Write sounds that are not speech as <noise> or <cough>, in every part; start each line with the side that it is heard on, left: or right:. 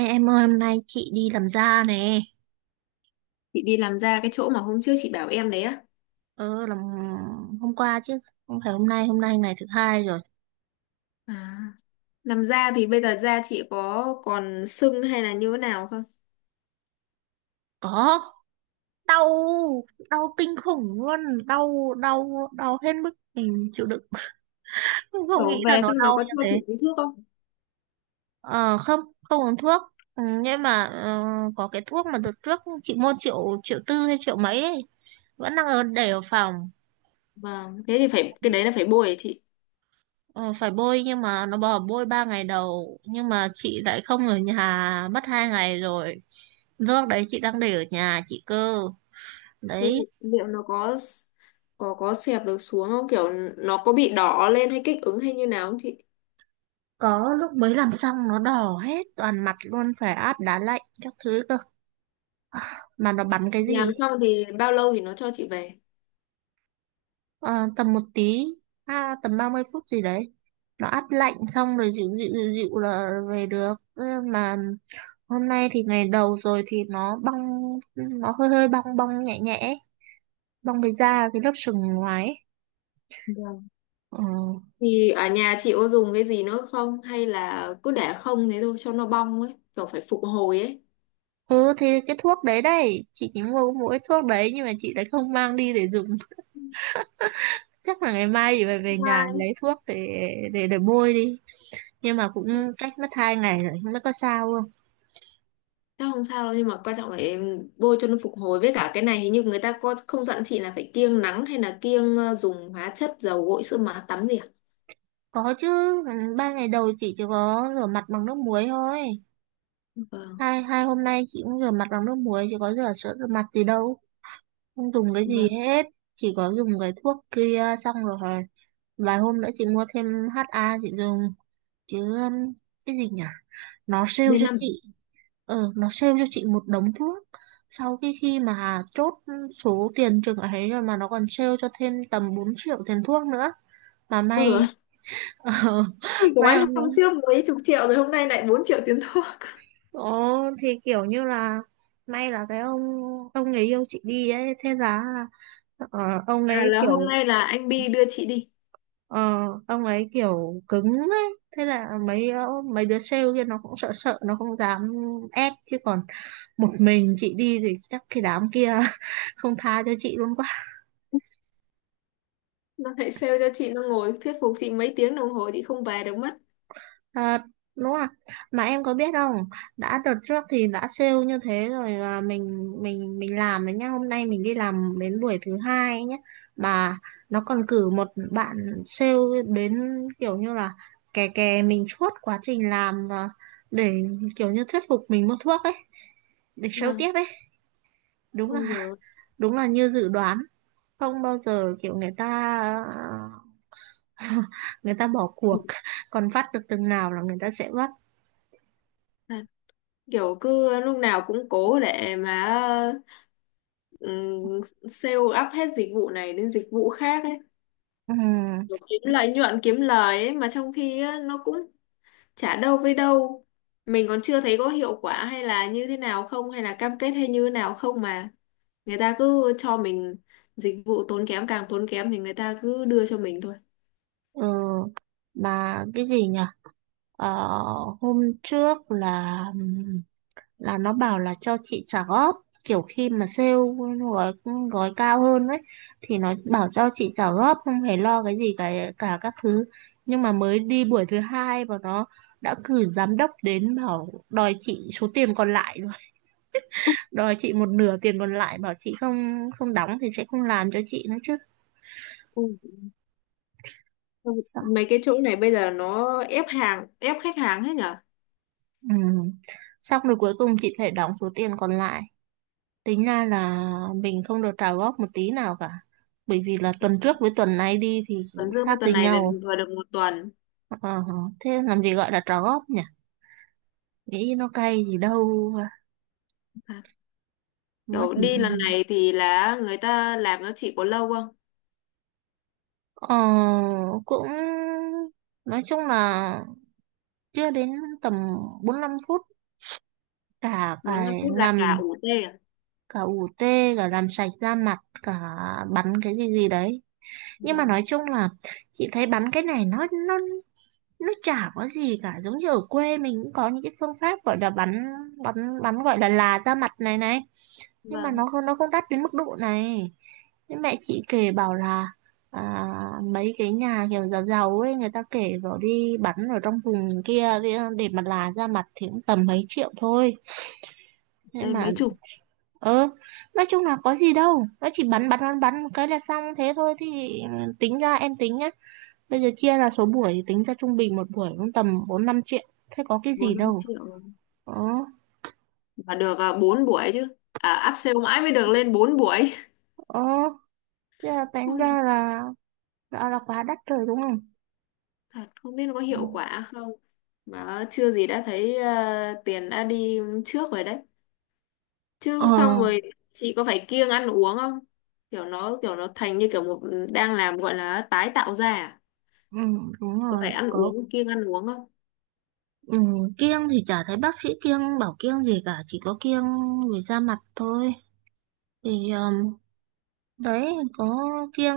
right: Ê, em ơi hôm nay chị đi làm da nè.
left: Chị đi làm da cái chỗ mà hôm trước chị bảo em đấy á.
right: Ờ, làm hôm qua chứ, không phải hôm nay. Hôm nay ngày thứ hai rồi.
left: À. Làm da thì bây giờ da chị có còn sưng hay là như thế nào không?
right: Có. Đau. Đau kinh khủng luôn. Đau đau đau hết mức mình chịu đựng. <laughs> Không, không nghĩ
left: Kiểu
right: là
left: về
right: nó
left: xong nó
right: đau
left: có
right: như
left: cho
right: thế.
left: chị uống thuốc không?
right: Ờ, không, không uống thuốc. Ừ, nhưng mà có cái thuốc mà đợt trước chị mua triệu triệu tư hay triệu mấy ấy, vẫn đang ở để ở phòng.
left: Vâng, thế thì phải cái đấy là phải bôi hả chị.
right: Ờ, phải bôi nhưng mà nó bảo bôi 3 ngày đầu, nhưng mà chị lại không ở nhà mất 2 ngày rồi. Nước đấy chị đang để ở nhà chị cơ.
left: Thế
right: Đấy.
left: thì liệu nó có xẹp được xuống không? Kiểu nó có bị đỏ lên hay kích ứng hay như nào không chị?
right: Có lúc mới làm xong nó đỏ hết toàn mặt luôn, phải áp đá lạnh các thứ cơ, mà nó bắn cái gì
left: Làm
right: ấy.
left: xong thì bao lâu thì nó cho chị về?
right: Ờ, tầm một tí. À, tầm 30 phút gì đấy. Nó áp lạnh xong rồi dịu dịu dịu dịu là về được. Ơ, mà hôm nay thì ngày đầu rồi thì nó bong, nó hơi hơi bong bong nhẹ nhẹ ấy. Bong cái da, cái lớp sừng ngoài ấy.
left: Vâng.
right: Ừ.
left: Thì ở nhà chị có dùng cái gì nữa không? Hay là cứ để không thế thôi cho nó bong ấy, kiểu phải phục hồi ấy.
right: Ừ thì cái thuốc đấy đây, chị chỉ mua mỗi thuốc đấy nhưng mà chị lại không mang đi để dùng. <laughs> Chắc là ngày mai chị phải về nhà
left: Vâng.
right: lấy thuốc để để bôi đi, nhưng mà cũng cách mất 2 ngày rồi, không biết có sao không.
left: Chắc không sao đâu, nhưng mà quan trọng là em bôi cho nó phục hồi, với cả cái này hình như người ta có không dặn chị là phải kiêng nắng hay là kiêng dùng hóa chất, dầu gội, sữa má tắm gì à?
right: Có chứ. Ừ, 3 ngày đầu chị chỉ có rửa mặt bằng nước muối thôi.
left: Vâng,
right: Hai hai hôm nay chị cũng rửa mặt bằng nước muối, chỉ có rửa sữa rửa mặt gì đâu. Không dùng cái gì
left: vâng.
right: hết. Chỉ có dùng cái thuốc kia, xong rồi vài hôm nữa chị mua thêm HA chị dùng. Chứ cái gì nhỉ, nó sale
left: b
right: cho chị
left: năm
right: nó sale cho chị một đống thuốc. Sau cái khi mà chốt số tiền chừng ấy rồi mà nó còn sale cho thêm tầm 4 triệu tiền thuốc nữa, mà
left: Ôi
right: may.
left: rồi.
right: <laughs> ờ, May
left: Gói
right: mà,
left: hôm trước mấy chục triệu, rồi hôm nay lại 4 triệu tiền thuốc.
right: ồ thì kiểu như là may là cái ông người yêu chị đi ấy. Thế là ờ, ông
left: À,
right: ấy
left: là
right: kiểu.
left: hôm nay là anh Bi đưa chị đi.
right: Ờ, ông ấy kiểu cứng ấy. Thế là mấy đứa sale kia nó cũng sợ sợ, nó không dám ép chứ còn một mình chị đi thì chắc cái đám kia <laughs> không tha cho chị luôn.
left: <laughs> Nó lại sale cho chị, nó ngồi thuyết phục chị mấy tiếng đồng hồ chị không về được mất.
right: À, đúng rồi. Mà em có biết không, đã đợt trước thì đã sale như thế rồi là mình làm đấy nhá. Hôm nay mình đi làm đến buổi thứ hai ấy nhá. Mà nó còn cử một bạn sale đến, kiểu như là kè kè mình suốt quá trình làm và để kiểu như thuyết phục mình mua thuốc ấy, để sale
left: Vâng.
right: tiếp ấy. Đúng là
left: Ôi rồi.
right: đúng là như dự đoán, không bao giờ kiểu người ta <laughs> người ta bỏ cuộc, còn vắt được từng nào là người ta sẽ vắt.
left: Kiểu cứ lúc nào cũng cố để mà ừm, sale up hết dịch vụ này đến dịch vụ khác ấy.
right: Ừ.
left: Kiểu kiếm lợi nhuận, kiếm lời ấy mà, trong khi á, nó cũng chả đâu với đâu, mình còn chưa thấy có hiệu quả hay là như thế nào không, hay là cam kết hay như thế nào không, mà người ta cứ cho mình dịch vụ tốn kém, càng tốn kém thì người ta cứ đưa cho mình thôi.
right: Ừ, mà cái gì nhỉ? Ờ, hôm trước là nó bảo là cho chị trả góp, kiểu khi mà sale gói gói cao hơn ấy thì nó bảo cho chị trả góp, không phải lo cái gì cả cả các thứ. Nhưng mà mới đi buổi thứ hai và nó đã cử giám đốc đến bảo đòi chị số tiền còn lại rồi. <laughs> Đòi chị một nửa tiền còn lại, bảo chị không không đóng thì sẽ không làm cho chị nữa chứ.
left: Ừ.
right: Sao?
left: Mấy cái chỗ này bây giờ nó ép hàng, ép khách hàng hết nhở.
right: Ừ. Xong rồi cuối cùng chị phải đóng số tiền còn lại. Tính ra là mình không được trả góp một tí nào cả. Bởi vì là tuần trước với tuần này đi thì
left: Tuần dương với
right: khác
left: tuần
right: đi
left: này là
right: nhau.
left: vừa được một tuần.
right: Ờ, thế làm gì gọi là trả góp nhỉ? Nghĩ nó cay gì đâu. Mất.
left: Kiểu đi lần này thì là người ta làm nó chỉ có lâu không?
right: Ờ, cũng nói chung là chưa đến tầm 45 phút cả
left: Bốn 5
right: cái
left: phút là cả
right: làm,
left: ủ tê à?
right: cả ủ tê, cả làm sạch da mặt, cả bắn cái gì gì đấy. Nhưng mà nói
left: Vâng,
right: chung là chị thấy bắn cái này nó nó chả có gì cả, giống như ở quê mình cũng có những cái phương pháp gọi là bắn bắn bắn gọi là ra mặt này này, nhưng mà
left: vâng.
right: nó không đắt đến mức độ này. Thế mẹ chị kể bảo là, à, mấy cái nhà kiểu giàu giàu ấy người ta kể vào đi bắn ở trong vùng kia kia để mà là ra mặt thì cũng tầm mấy triệu thôi. Thế
left: Đây
right: mà,
left: mấy chục,
right: ơ, nói chung là có gì đâu, nó chỉ bắn bắn bắn bắn một cái là xong thế thôi. Thì tính ra, em tính nhá, bây giờ chia là số buổi thì tính ra trung bình một buổi cũng tầm 4 5 triệu. Thế có cái gì
left: 4 5
right: đâu.
left: triệu
right: Ờ,
left: mà được à, 4 buổi chứ. À, áp sale mãi mới được lên 4 buổi. <laughs>
right: ờ, thế là tính
left: Ôi,
right: ra là, quá đắt rồi đúng không?
left: thật không biết nó có
right: Ừ.
left: hiệu quả không. Mà chưa gì đã thấy à, tiền đã đi trước rồi đấy.
right: Ờ,
left: Chứ xong rồi chị có phải kiêng ăn uống không? Kiểu nó, kiểu nó thành như kiểu một, đang làm gọi là tái tạo ra à?
right: ừ, đúng
left: Có phải
right: rồi.
left: ăn
right: Có,
left: uống, kiêng ăn uống không?
right: ừ, kiêng thì chả thấy bác sĩ kiêng bảo kiêng gì cả. Chỉ có kiêng về da mặt thôi. Thì đấy có kiêng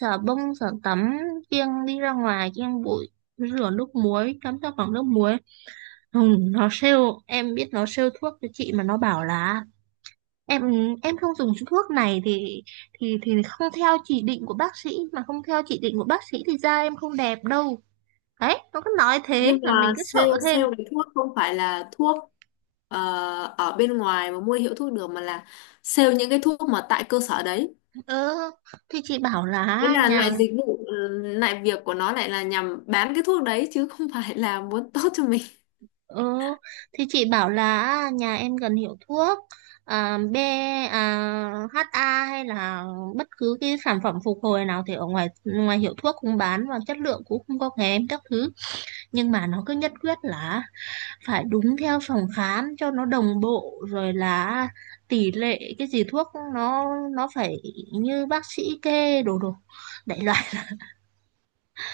right: xả bông, xả tắm, kiêng đi ra ngoài, kiêng bụi, rửa nước muối, tắm ra bằng nước muối. Ừ, nó sale, em biết nó sale thuốc cho chị mà nó bảo là em em không dùng thuốc này thì không theo chỉ định của bác sĩ, mà không theo chỉ định của bác sĩ thì da em không đẹp đâu. Đấy nó cứ nói thế
left: Nhưng
right: là
left: mà
right: mình cứ
left: sale
right: sợ thêm.
left: sale cái thuốc không phải là thuốc ờ, ở bên ngoài mà mua hiệu thuốc được, mà là sale những cái thuốc mà tại cơ sở đấy.
right: ờ thì chị bảo
left: Đấy
right: là
left: là
right: nhà
left: loại dịch vụ, lại việc của nó lại là nhằm bán cái thuốc đấy, chứ không phải là muốn <laughs> tốt cho mình.
right: ờ thì chị bảo là nhà em cần hiệu thuốc, à, B, à, HA hay là bất cứ cái sản phẩm phục hồi nào thì ở ngoài, ngoài hiệu thuốc cũng bán và chất lượng cũng không có kém các thứ. Nhưng mà nó cứ nhất quyết là phải đúng theo phòng khám cho nó đồng bộ, rồi là tỷ lệ cái gì thuốc nó nó phải như bác sĩ kê đồ đồ đại loại.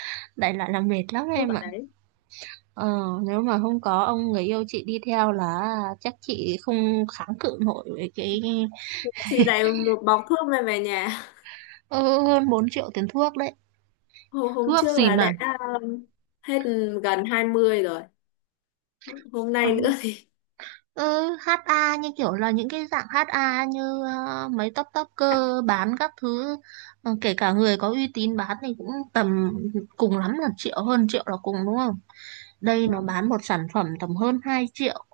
right: <laughs> Đại loại là mệt lắm
left: Thuốc
right: em
left: ở
right: ạ.
left: đấy,
right: ờ, Nếu mà không có ông người yêu chị đi theo là chắc chị không kháng cự nổi với cái,
left: chỉ lại một bọc thuốc mang về nhà.
right: ừ, hơn 4 triệu tiền thuốc đấy.
left: Hôm
right: Thuốc
left: trước
right: gì
left: là
right: mà.
left: đã um, hết gần 20 rồi, hôm
right: Ờ.
left: nay nữa thì
right: Ừ, HA như kiểu là những cái dạng HA như mấy top topper
left: <laughs>
right: bán các thứ. Ờ, kể cả người có uy tín bán thì cũng tầm cùng lắm là triệu hơn triệu là cùng đúng không? Đây nó
left: vâng,
right: bán một sản phẩm tầm hơn 2 triệu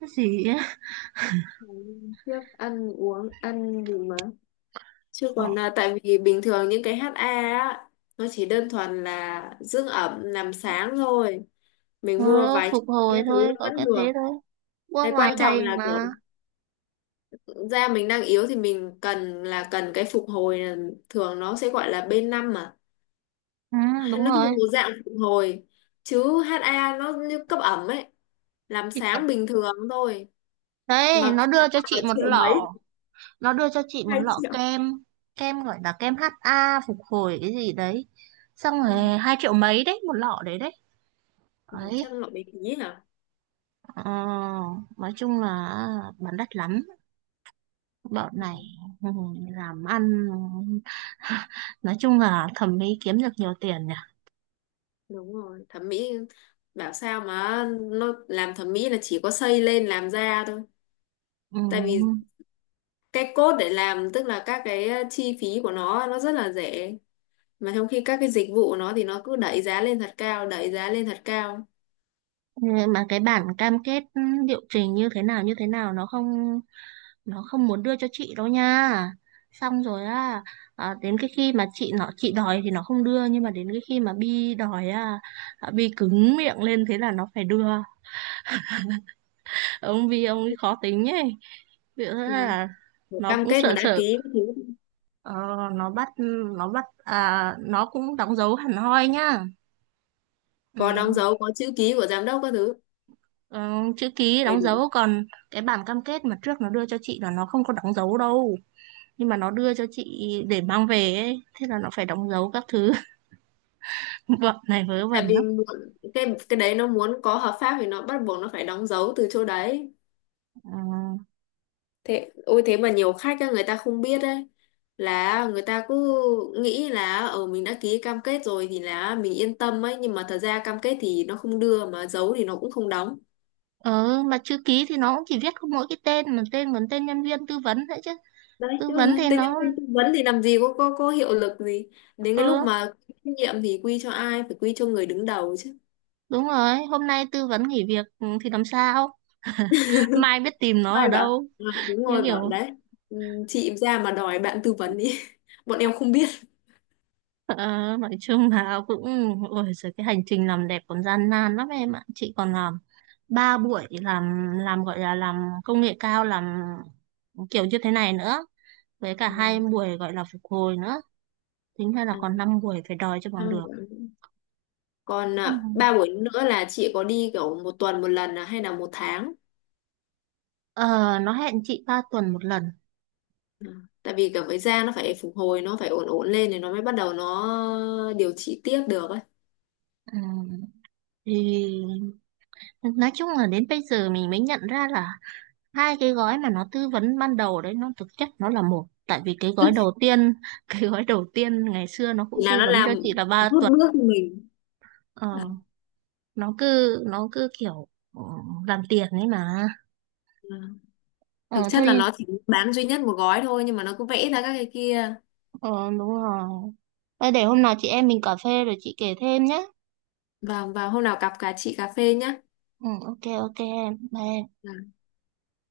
right: cái gì ấy.
left: ngày hôm trước ăn uống ăn gì mà. Chứ
right: Ờ,
left: còn là tại vì bình thường những cái HA á, nó chỉ đơn thuần là dưỡng ẩm, làm sáng thôi.
right: ừ,
left: Mình mua vài
right: phục
left: chục cái
right: hồi
left: thứ
right: thôi
left: nó
right: có
left: vẫn
right: cái
left: được.
right: thế thôi qua
left: Cái
right: ngoài
left: quan trọng
right: đây
left: là
right: mà.
left: kiểu da mình đang yếu thì mình cần là cần cái phục hồi, là- thường nó sẽ gọi là B5 mà.
right: Ừ,
left: Hay
right: đúng
left: nó
right: rồi.
left: thuộc dạng phục hồi. Chứ HA nó như cấp ẩm ấy, làm
right: Thì-
left: sáng bình thường thôi.
right: Đấy
left: Mà khác là triệu mấy,
right: nó đưa cho chị một
left: hai
right: lọ
left: triệu.
right: kem kem gọi là kem HA phục hồi cái gì đấy, xong
left: Ừ.
right: rồi 2 triệu mấy đấy một lọ đấy đấy
left: Ừ,
right: đấy.
left: chắc nó bị phí hả?
right: Ờ, nói chung là bán đắt lắm bọn này.
left: Ừ.
right: Ừ, làm ăn. <laughs> Nói chung là thẩm mỹ kiếm được nhiều tiền nhỉ.
left: Đúng rồi, thẩm mỹ, bảo sao mà nó làm thẩm mỹ là chỉ có xây lên làm da thôi.
right: Ừ.
left: Tại vì cái cốt để làm, tức là các cái chi phí của nó rất là rẻ, mà trong khi các cái dịch vụ của nó thì nó cứ đẩy giá lên thật cao, đẩy giá lên thật cao.
right: Mà cái bản cam kết, ừ, liệu trình như thế nào nó không muốn đưa cho chị đâu nha. Xong rồi á, à, đến cái khi mà chị nó chị đòi thì nó không đưa, nhưng mà đến cái khi mà Bi đòi á, à, Bi cứng miệng lên thế là nó phải đưa. Ông Bi ông ấy khó tính ấy. Vì thế
left: Vâng.
right: là
left: Một
right: nó
left: cam
right: cũng
left: kết mà
right: sợ
left: đã
right: sợ.
left: ký các thứ,
right: Ờ, nó bắt nó bắt à, nó cũng đóng dấu hẳn hoi nhá. Ừ.
left: có đóng dấu, có chữ ký của giám đốc các thứ
right: Ờ, chữ ký
left: đầy
right: đóng
left: đủ.
right: dấu còn cái bản cam kết mà trước nó đưa cho chị là nó không có đóng dấu đâu, nhưng mà nó đưa cho chị để mang về ấy thế là nó phải đóng dấu các thứ. Bọn này vớ vẩn
left: Tại vì
right: lắm.
left: muốn- cái đấy nó muốn có hợp pháp thì nó bắt buộc nó phải đóng dấu từ chỗ đấy.
right: Ờ.
left: Thế ôi, thế mà nhiều khách á, người ta không biết đấy, là người ta cứ nghĩ là ở mình đã ký cam kết rồi thì là mình yên tâm ấy, nhưng mà thật ra cam kết thì nó không đưa, mà giấu thì nó cũng không đóng.
right: Ờ, mà chữ ký thì nó cũng chỉ viết có mỗi cái tên, mà tên còn tên nhân viên tư vấn đấy chứ.
left: Đấy.
right: Tư vấn
left: Ừ,
right: thì
left: thế mà
right: nó,
left: tới tư vấn thì làm gì có hiệu lực gì. Đến cái
right: ừ
left: lúc mà trách nhiệm thì quy cho ai, phải quy cho người đứng đầu chứ.
right: đúng rồi. Hôm nay tư vấn nghỉ việc, ừ, thì làm sao <laughs> mai biết tìm nó ở
left: Ai bảo
right: đâu.
left: "Ờ, đúng
right: Như
left: rồi", bảo
right: kiểu,
left: đấy, ừ, "Chị ra mà đòi bạn tư vấn đi, <laughs> bọn em không biết".
right: ờ, nói chung là cũng, ôi giời, cái hành trình làm đẹp còn gian nan lắm em ạ. Chị còn làm 3 buổi làm gọi là làm công nghệ cao làm kiểu như thế này nữa với cả hai
left: Vâng.
right: buổi gọi là phục hồi nữa. Tính ra là
left: À,
right: còn 5 buổi phải đòi cho bằng
left: năm
right: được.
left: bữa. Còn
right: Ừ.
left: à, ba buổi nữa là chị có đi kiểu một tuần một lần à, hay là một tháng.
right: Ờ, nó hẹn chị 3 tuần một lần.
left: Ừ. Tại vì cả với da nó phải phục hồi, nó phải ổn, ổn lên thì nó mới bắt đầu nó điều trị tiếp được ấy.
right: Ừ. Thì nói chung là đến bây giờ mình mới nhận ra là hai cái gói mà nó tư vấn ban đầu đấy nó thực chất nó là một, tại vì cái gói đầu
left: <laughs>
right: tiên <laughs> cái gói đầu tiên ngày xưa nó cũng
left: Là
right: tư
left: nó
right: vấn
left: làm
right: cho chị là ba
left: rút
right: tuần
left: bước mình,
right: Ờ,
left: à,
right: nó cứ kiểu, ừ, làm tiền ấy mà.
left: à. Thực
right: Ờ
left: chất
right: thôi.
left: là nó chỉ bán duy nhất một gói thôi nhưng mà nó cứ vẽ ra các cái kia.
right: Ờ, đúng rồi. Thôi để hôm nào chị em mình cà phê rồi chị kể thêm nhé.
left: Và hôm nào cặp cả chị cà phê nhá.
right: Ừ, ok ok em bye.